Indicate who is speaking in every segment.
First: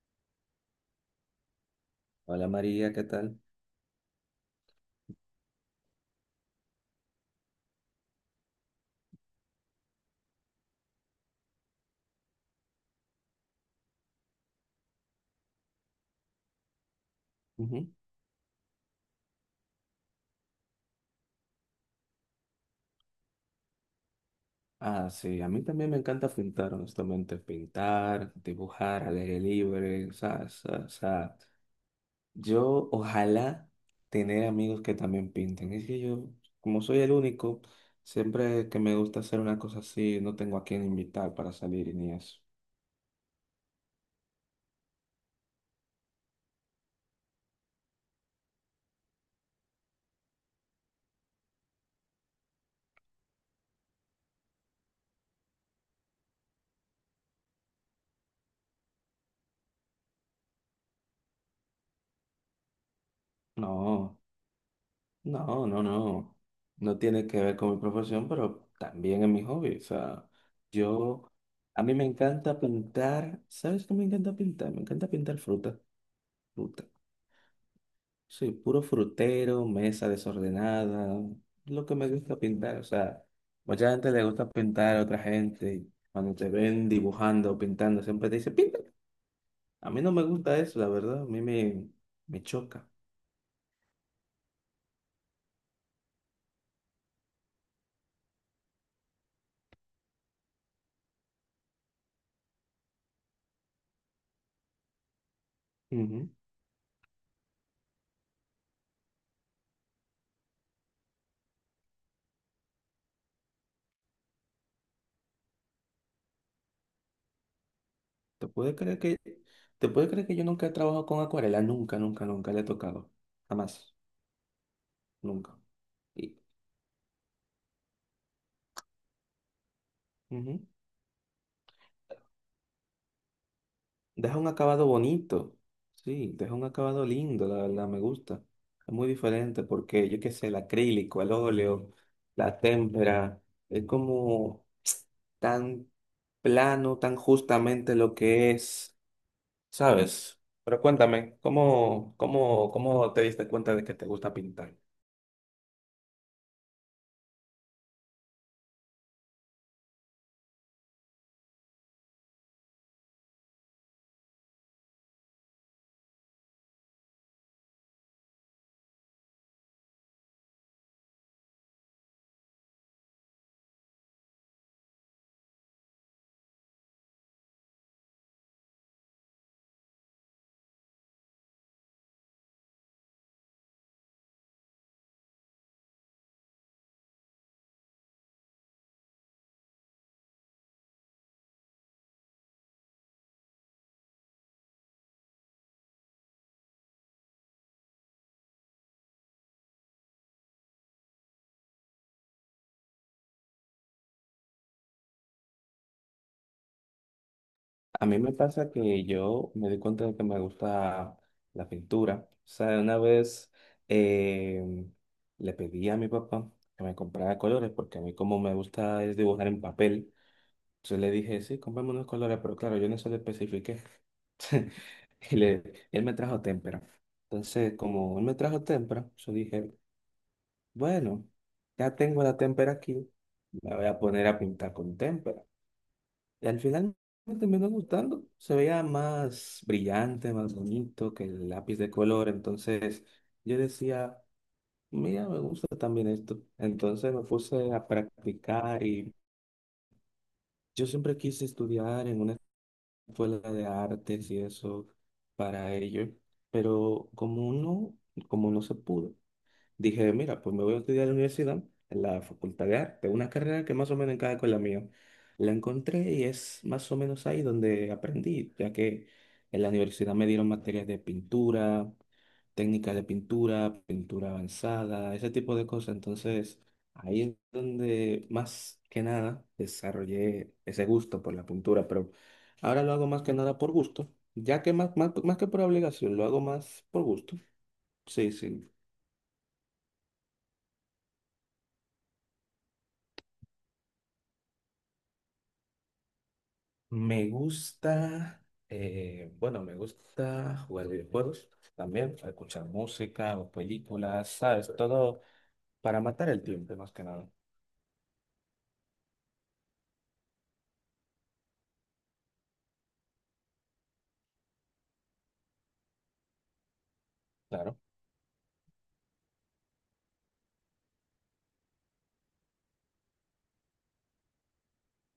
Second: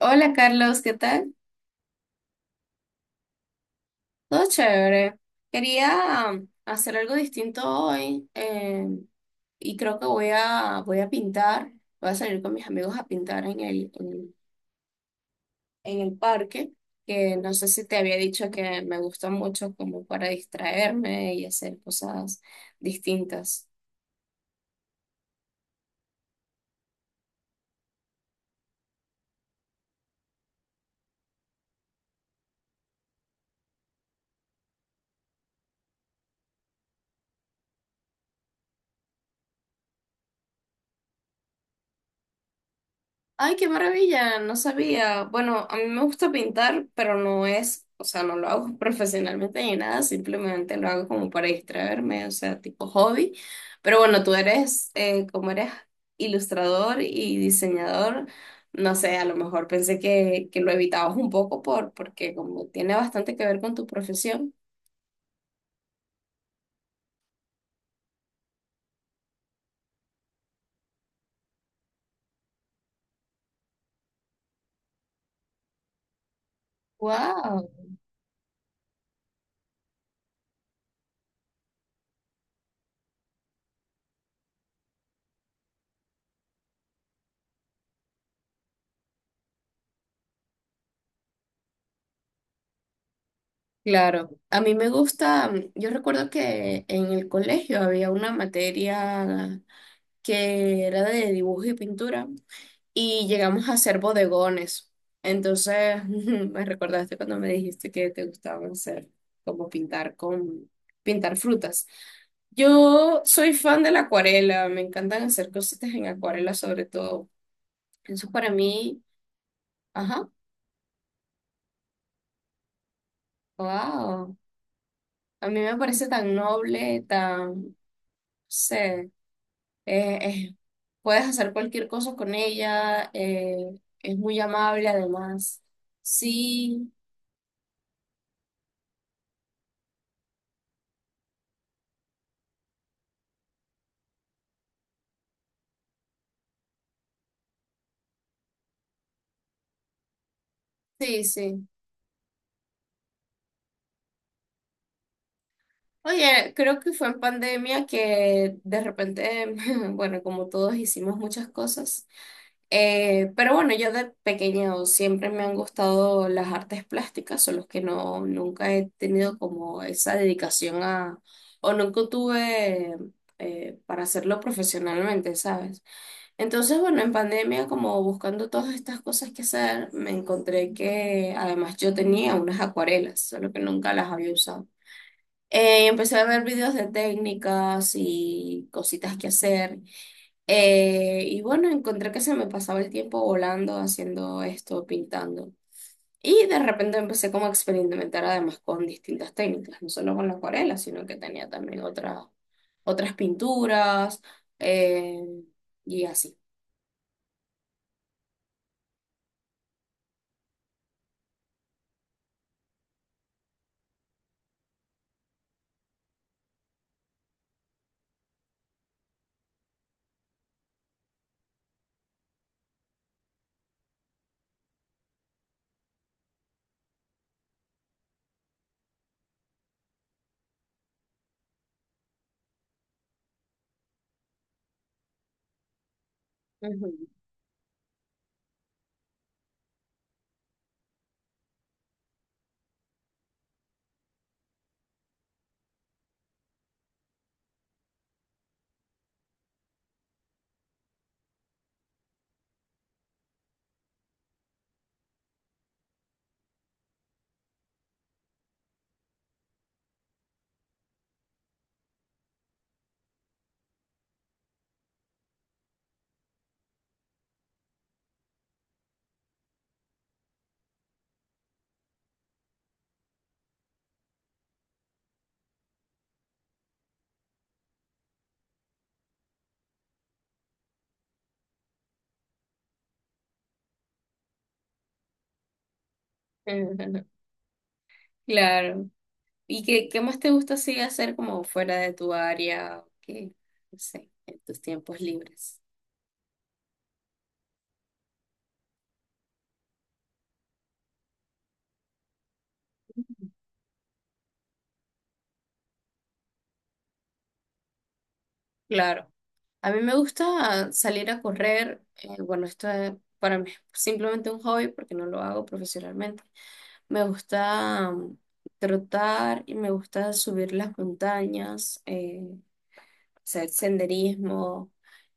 Speaker 1: Hola Carlos, ¿qué tal?
Speaker 2: Hola María, ¿qué tal?
Speaker 1: Todo chévere. Quería hacer algo distinto hoy y creo que voy a pintar. Voy a salir con mis amigos a pintar en el parque, que no sé si
Speaker 2: Ujú.
Speaker 1: te había dicho que me gusta mucho como para distraerme y hacer cosas distintas.
Speaker 2: Ah, sí, a mí también me encanta pintar, honestamente, pintar, dibujar al aire libre, o sea, o yo ojalá tener amigos que también pinten. Es que yo, como soy el único, siempre que me gusta hacer una cosa así, no tengo a quién invitar para salir y ni eso.
Speaker 1: Ay, qué maravilla, no sabía. Bueno, a mí me gusta pintar, pero no es, o sea, no lo hago profesionalmente ni nada, simplemente lo hago como para distraerme, o sea, tipo hobby. Pero bueno, tú eres, como eres ilustrador y diseñador, no sé, a lo mejor pensé que lo evitabas un poco porque como tiene bastante que ver con tu
Speaker 2: No.
Speaker 1: profesión.
Speaker 2: No, no, no. No tiene que ver con mi profesión, pero también es mi hobby. O sea, yo, a mí me encanta pintar. ¿Sabes qué me encanta pintar? Me encanta pintar fruta, fruta.
Speaker 1: Wow,
Speaker 2: Soy puro frutero, mesa desordenada, lo que me gusta pintar. O sea, mucha gente le gusta pintar a otra gente. Cuando te ven dibujando o pintando, siempre te dice, pinta. A mí no me gusta eso, la verdad. Me choca.
Speaker 1: claro. A mí me gusta, yo recuerdo que en el colegio había una materia que era de dibujo y pintura, y llegamos a hacer bodegones. Entonces,
Speaker 2: Ujú.
Speaker 1: me recordaste cuando me dijiste que te gustaba hacer, como pintar frutas. Yo soy fan de la acuarela, me encantan hacer cositas en acuarela sobre todo. Eso
Speaker 2: ¿Te
Speaker 1: para
Speaker 2: puedes creer
Speaker 1: mí,
Speaker 2: que, ¿Te puedes creer
Speaker 1: ajá,
Speaker 2: que yo nunca he trabajado con acuarela? Nunca, nunca, nunca le he tocado. Jamás,
Speaker 1: wow. A
Speaker 2: nunca.
Speaker 1: mí me parece tan
Speaker 2: Y,
Speaker 1: noble, tan, no sé, Eh, eh,
Speaker 2: ujú.
Speaker 1: puedes hacer cualquier cosa con ella, es
Speaker 2: Deja
Speaker 1: muy
Speaker 2: un acabado
Speaker 1: amable
Speaker 2: bonito.
Speaker 1: además.
Speaker 2: Sí, deja un
Speaker 1: Sí,
Speaker 2: acabado lindo, la verdad, me gusta. Es muy diferente porque, yo qué sé, el acrílico, el óleo, la témpera, es como tan plano, tan justamente lo que es, ¿sabes? Pero
Speaker 1: sí,
Speaker 2: cuéntame,
Speaker 1: sí.
Speaker 2: ¿cómo te diste cuenta de que te gusta pintar?
Speaker 1: Oye, creo que fue en pandemia que de repente, bueno, como todos hicimos muchas cosas, pero bueno, yo de pequeño siempre me han gustado las artes plásticas, solo que no, nunca he tenido como esa dedicación a, o nunca tuve para hacerlo profesionalmente, ¿sabes? Entonces, bueno, en pandemia, como buscando todas estas cosas que hacer, me encontré que además yo tenía unas acuarelas, solo que nunca las había usado. Empecé a ver videos de técnicas y cositas que hacer. Y bueno, encontré que se me pasaba el tiempo volando, haciendo esto, pintando. Y de repente empecé como a experimentar además con distintas técnicas, no solo con la acuarela, sino que tenía también otras pinturas eh, y así.
Speaker 2: A mí me pasa que yo me di cuenta de que me gusta la pintura. O sea, una vez eh, le pedí a mi papá que me comprara colores, porque a mí como me gusta es dibujar en papel. Entonces le dije, sí, comprame unos colores, pero claro, yo no eso lo especifiqué. Y le, él me trajo témpera. Entonces, como él me trajo témpera, yo dije, bueno, ya tengo la témpera aquí, me voy a poner a pintar con témpera. Y al
Speaker 1: Ujú.
Speaker 2: final me terminó gustando. Se veía más brillante, más bonito que el lápiz de color. Entonces yo decía, mira, me gusta también esto. Entonces me puse a practicar y yo siempre quise estudiar en una escuela de artes y eso para ello. Pero como no se pudo dije, mira, pues me voy a estudiar a la universidad, en la Facultad de Arte, una carrera que más o menos encaja con la mía. La encontré y es más o menos ahí donde aprendí, ya que en la universidad me dieron materias de pintura, técnicas de pintura, pintura avanzada, ese tipo de cosas. Entonces, ahí es donde más que nada desarrollé ese gusto por la pintura, pero ahora lo hago más que nada por gusto, ya que más que por obligación, lo hago más por
Speaker 1: Ujú,
Speaker 2: gusto. Sí, sí.
Speaker 1: claro. ¿Y qué, qué más te gusta así hacer como fuera de tu área? Qué, no sé, en tus tiempos libres.
Speaker 2: Me gusta, bueno, me gusta jugar videojuegos también, escuchar música o películas, ¿sabes? Todo para matar el tiempo, más que nada,
Speaker 1: Claro. A mí me gusta salir a correr. Bueno, esto es para mí es simplemente un hobby porque no lo hago profesionalmente. Me
Speaker 2: claro.
Speaker 1: gusta trotar y me gusta subir las montañas, hacer senderismo.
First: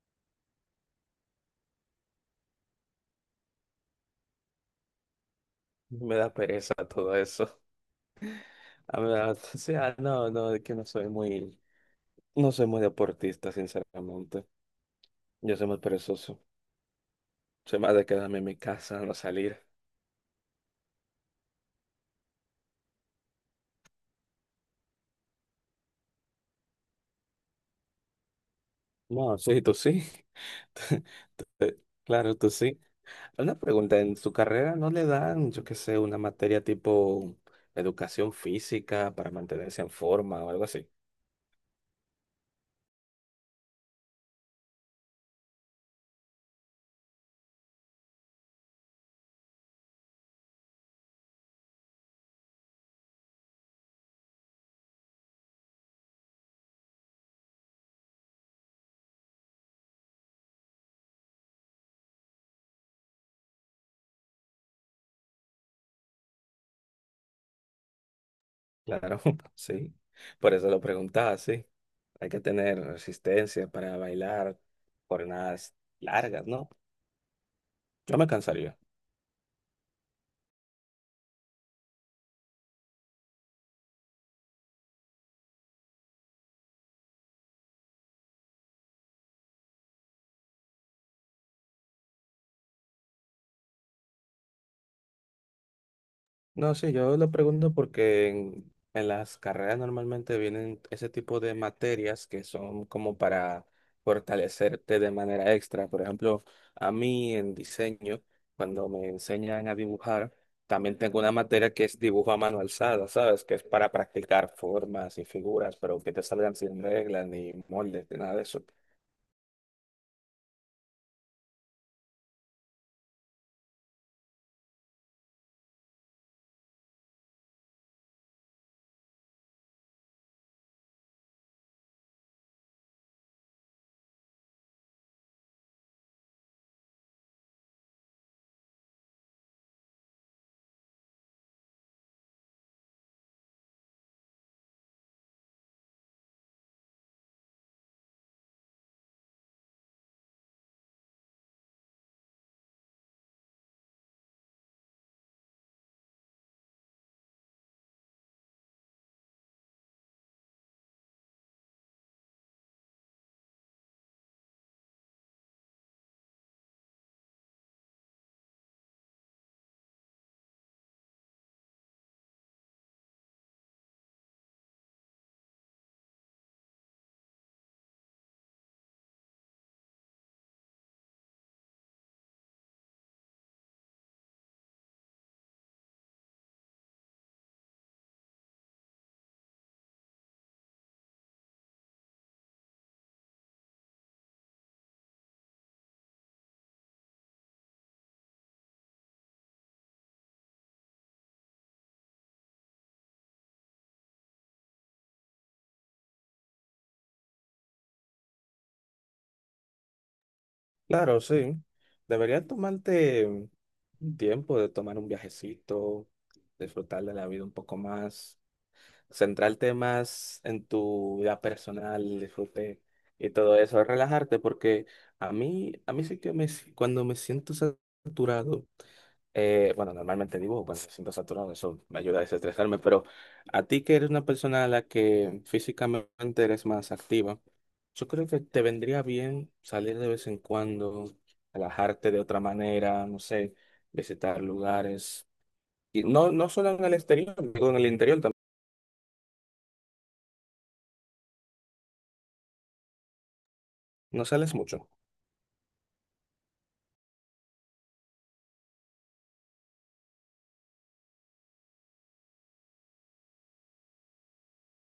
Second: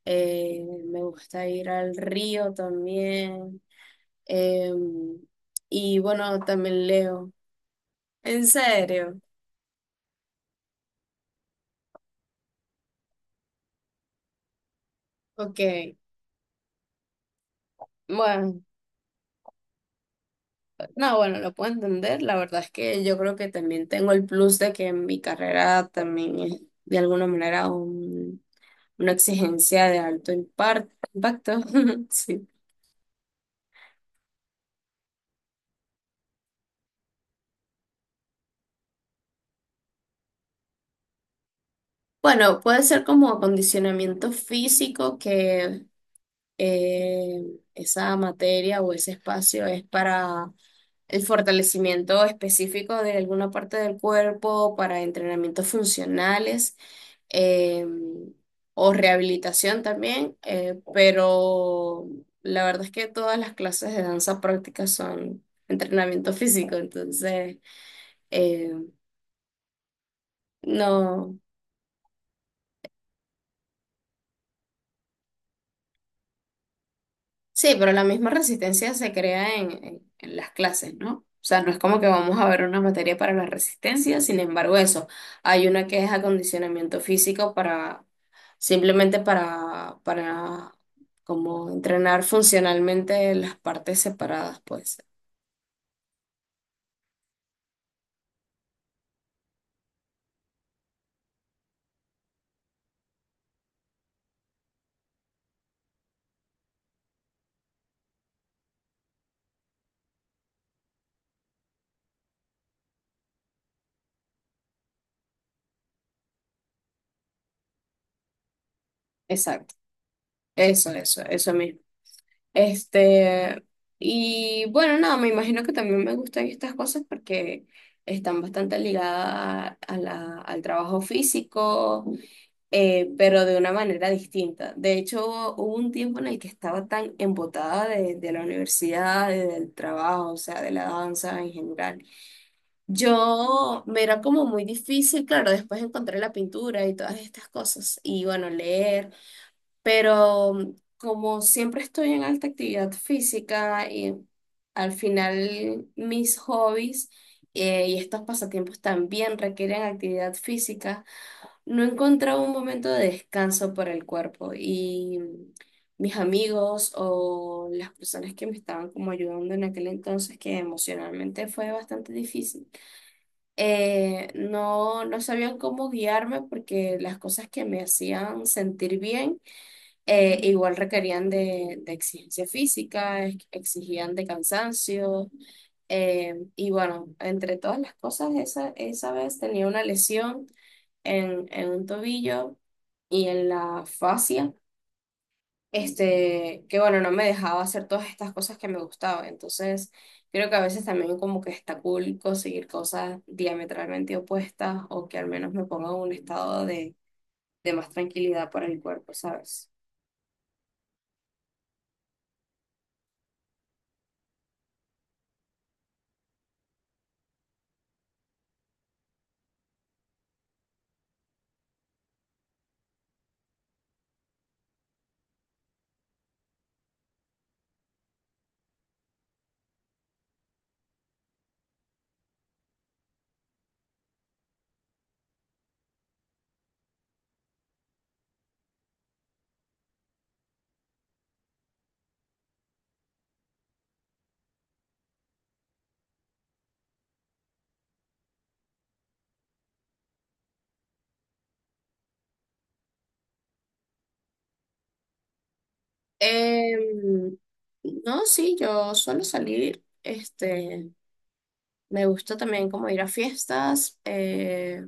Speaker 1: eh, Me gusta ir al río también. Em, y
Speaker 2: Me da
Speaker 1: bueno,
Speaker 2: pereza
Speaker 1: también
Speaker 2: todo
Speaker 1: leo.
Speaker 2: eso.
Speaker 1: ¿En
Speaker 2: A mí me
Speaker 1: serio?
Speaker 2: da- o sea, es que no soy muy, no soy muy deportista, sinceramente. Yo
Speaker 1: Ok.
Speaker 2: soy muy perezoso. Soy más de quedarme en mi
Speaker 1: Bueno,
Speaker 2: casa, no salir.
Speaker 1: no, bueno, lo puedo entender. La verdad es que yo creo que también tengo el plus de que mi carrera también es de alguna manera un- una
Speaker 2: No, sí, tú
Speaker 1: exigencia de
Speaker 2: sí.
Speaker 1: alto impacto.
Speaker 2: Claro,
Speaker 1: Sí.
Speaker 2: tú sí. Una pregunta, ¿en su carrera no le dan, yo qué sé, una materia tipo educación física para mantenerse en forma o algo así?
Speaker 1: Bueno, puede ser como acondicionamiento físico que eh, esa materia o ese espacio es para el fortalecimiento específico de alguna parte del cuerpo para entrenamientos funcionales eh, o rehabilitación también, pero la verdad es que todas las clases de danza práctica son entrenamiento físico, entonces eh,
Speaker 2: Claro, sí. Por eso lo preguntaba,
Speaker 1: no,
Speaker 2: sí. Hay que tener resistencia para bailar jornadas largas, ¿no?
Speaker 1: sí, pero la
Speaker 2: Yo me
Speaker 1: misma
Speaker 2: cansaría.
Speaker 1: resistencia se crea en las clases, ¿no? O sea, no es como que vamos a ver una materia para la resistencia, sin embargo, eso. Hay una que es acondicionamiento físico para simplemente para como entrenar funcionalmente las partes separadas, pues.
Speaker 2: No, sí, yo lo pregunto porque en las carreras normalmente vienen ese tipo de materias que son como para fortalecerte de manera extra. Por ejemplo, a mí en diseño, cuando me enseñan a dibujar, también tengo una materia que es dibujo a mano alzada, ¿sabes? Que es para practicar formas y figuras, pero que te salgan sin reglas, ni moldes, ni nada de eso.
Speaker 1: Exacto, eso mismo. Este, y bueno, nada, me imagino que también me gustan estas cosas porque están bastante ligadas a al trabajo físico, pero de una manera distinta. De hecho, hubo un tiempo en el que estaba tan embotada de la universidad, y del trabajo, o sea, de la danza en general. Yo me era como muy difícil, claro, después encontré la pintura y todas estas cosas, y bueno, leer, pero como siempre estoy en alta actividad física y al final mis hobbies y estos pasatiempos también requieren actividad física, no encontraba un momento de descanso para el cuerpo y mis amigos o las personas que me estaban como ayudando en aquel entonces, que emocionalmente fue bastante difícil no sabían cómo guiarme porque las cosas que me hacían sentir bien igual requerían de exigencia física, exigían de cansancio y bueno, entre todas las cosas, esa vez tenía una lesión en un tobillo y en la fascia este, que bueno, no me dejaba hacer todas estas cosas que me gustaban. Entonces, creo que a veces también como que está cool conseguir cosas diametralmente opuestas o que al menos me pongan en un estado de más tranquilidad para el cuerpo, ¿sabes?
Speaker 2: Claro, sí. Deberías tomarte un tiempo de tomar un viajecito, disfrutar de la vida un poco más centrarte más en tu vida personal, el disfrute y todo eso, relajarte, porque a mí sí que me, si- cuando me siento saturado, bueno, normalmente digo, cuando me siento saturado, eso me ayuda a desestresarme, pero a ti que eres una persona a la que físicamente eres más activa, yo creo que te vendría bien salir de vez en cuando, relajarte de otra manera, no sé, visitar lugares, y no, no solo en el exterior, digo, en el interior también, no sales mucho.
Speaker 1: Em, no, sí, yo suelo salir, este, me gusta también como ir a fiestas,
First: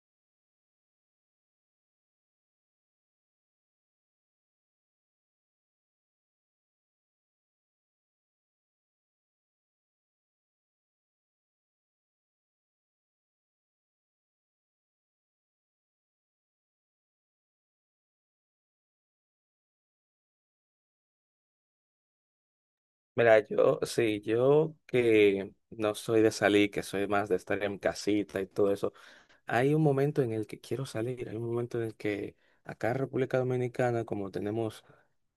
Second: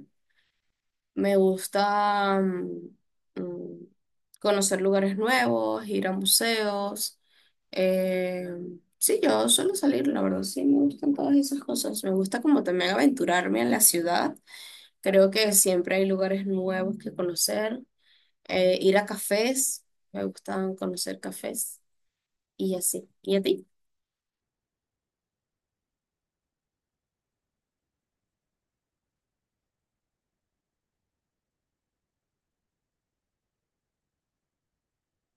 Speaker 1: me gusta mm, conocer lugares nuevos, ir a museos. Eh, sí, yo suelo salir, la verdad, sí, me gustan todas esas cosas. Me gusta como también aventurarme en la ciudad. Creo que siempre hay lugares nuevos que conocer. Ir a cafés, me gustan conocer cafés y así. ¿Y a
Speaker 2: Mira,
Speaker 1: ti?
Speaker 2: yo, sí, yo que no soy de salir, que soy más de estar en casita y todo eso, hay un momento en el que quiero salir, hay un momento en el que acá en República Dominicana, como tenemos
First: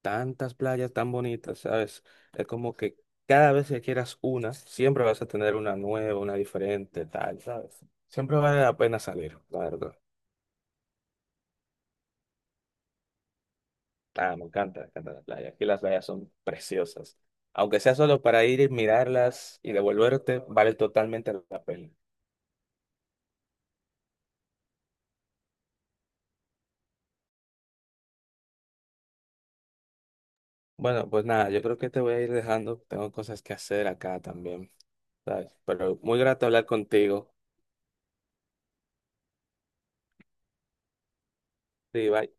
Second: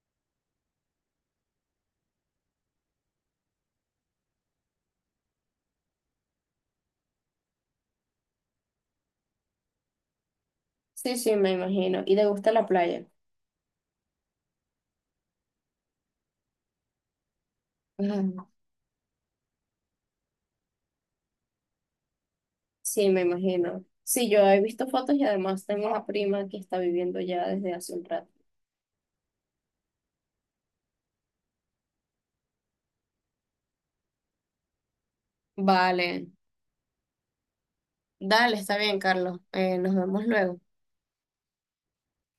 Speaker 2: tantas playas tan bonitas, ¿sabes? Es como que cada vez que quieras una, siempre vas a tener una nueva, una diferente, tal, ¿sabes? Siempre vale la pena salir, la verdad.
Speaker 1: Sí, sí, me imagino. ¿Y te gusta la playa?
Speaker 2: Ah, me encanta la playa. Aquí las playas son preciosas. Aunque sea solo para ir y mirarlas y devolverte, vale totalmente la pena.
Speaker 1: Sí, me imagino. Sí, yo he visto fotos y además tengo una prima que está viviendo ya desde hace un rato.
Speaker 2: Bueno, pues nada, yo creo que te voy a ir dejando. Tengo cosas que hacer acá también, ¿sabes? Pero muy
Speaker 1: Vale,
Speaker 2: grato hablar contigo.
Speaker 1: dale, está bien, Carlos. Nos vemos luego.
Speaker 2: Sí, bye.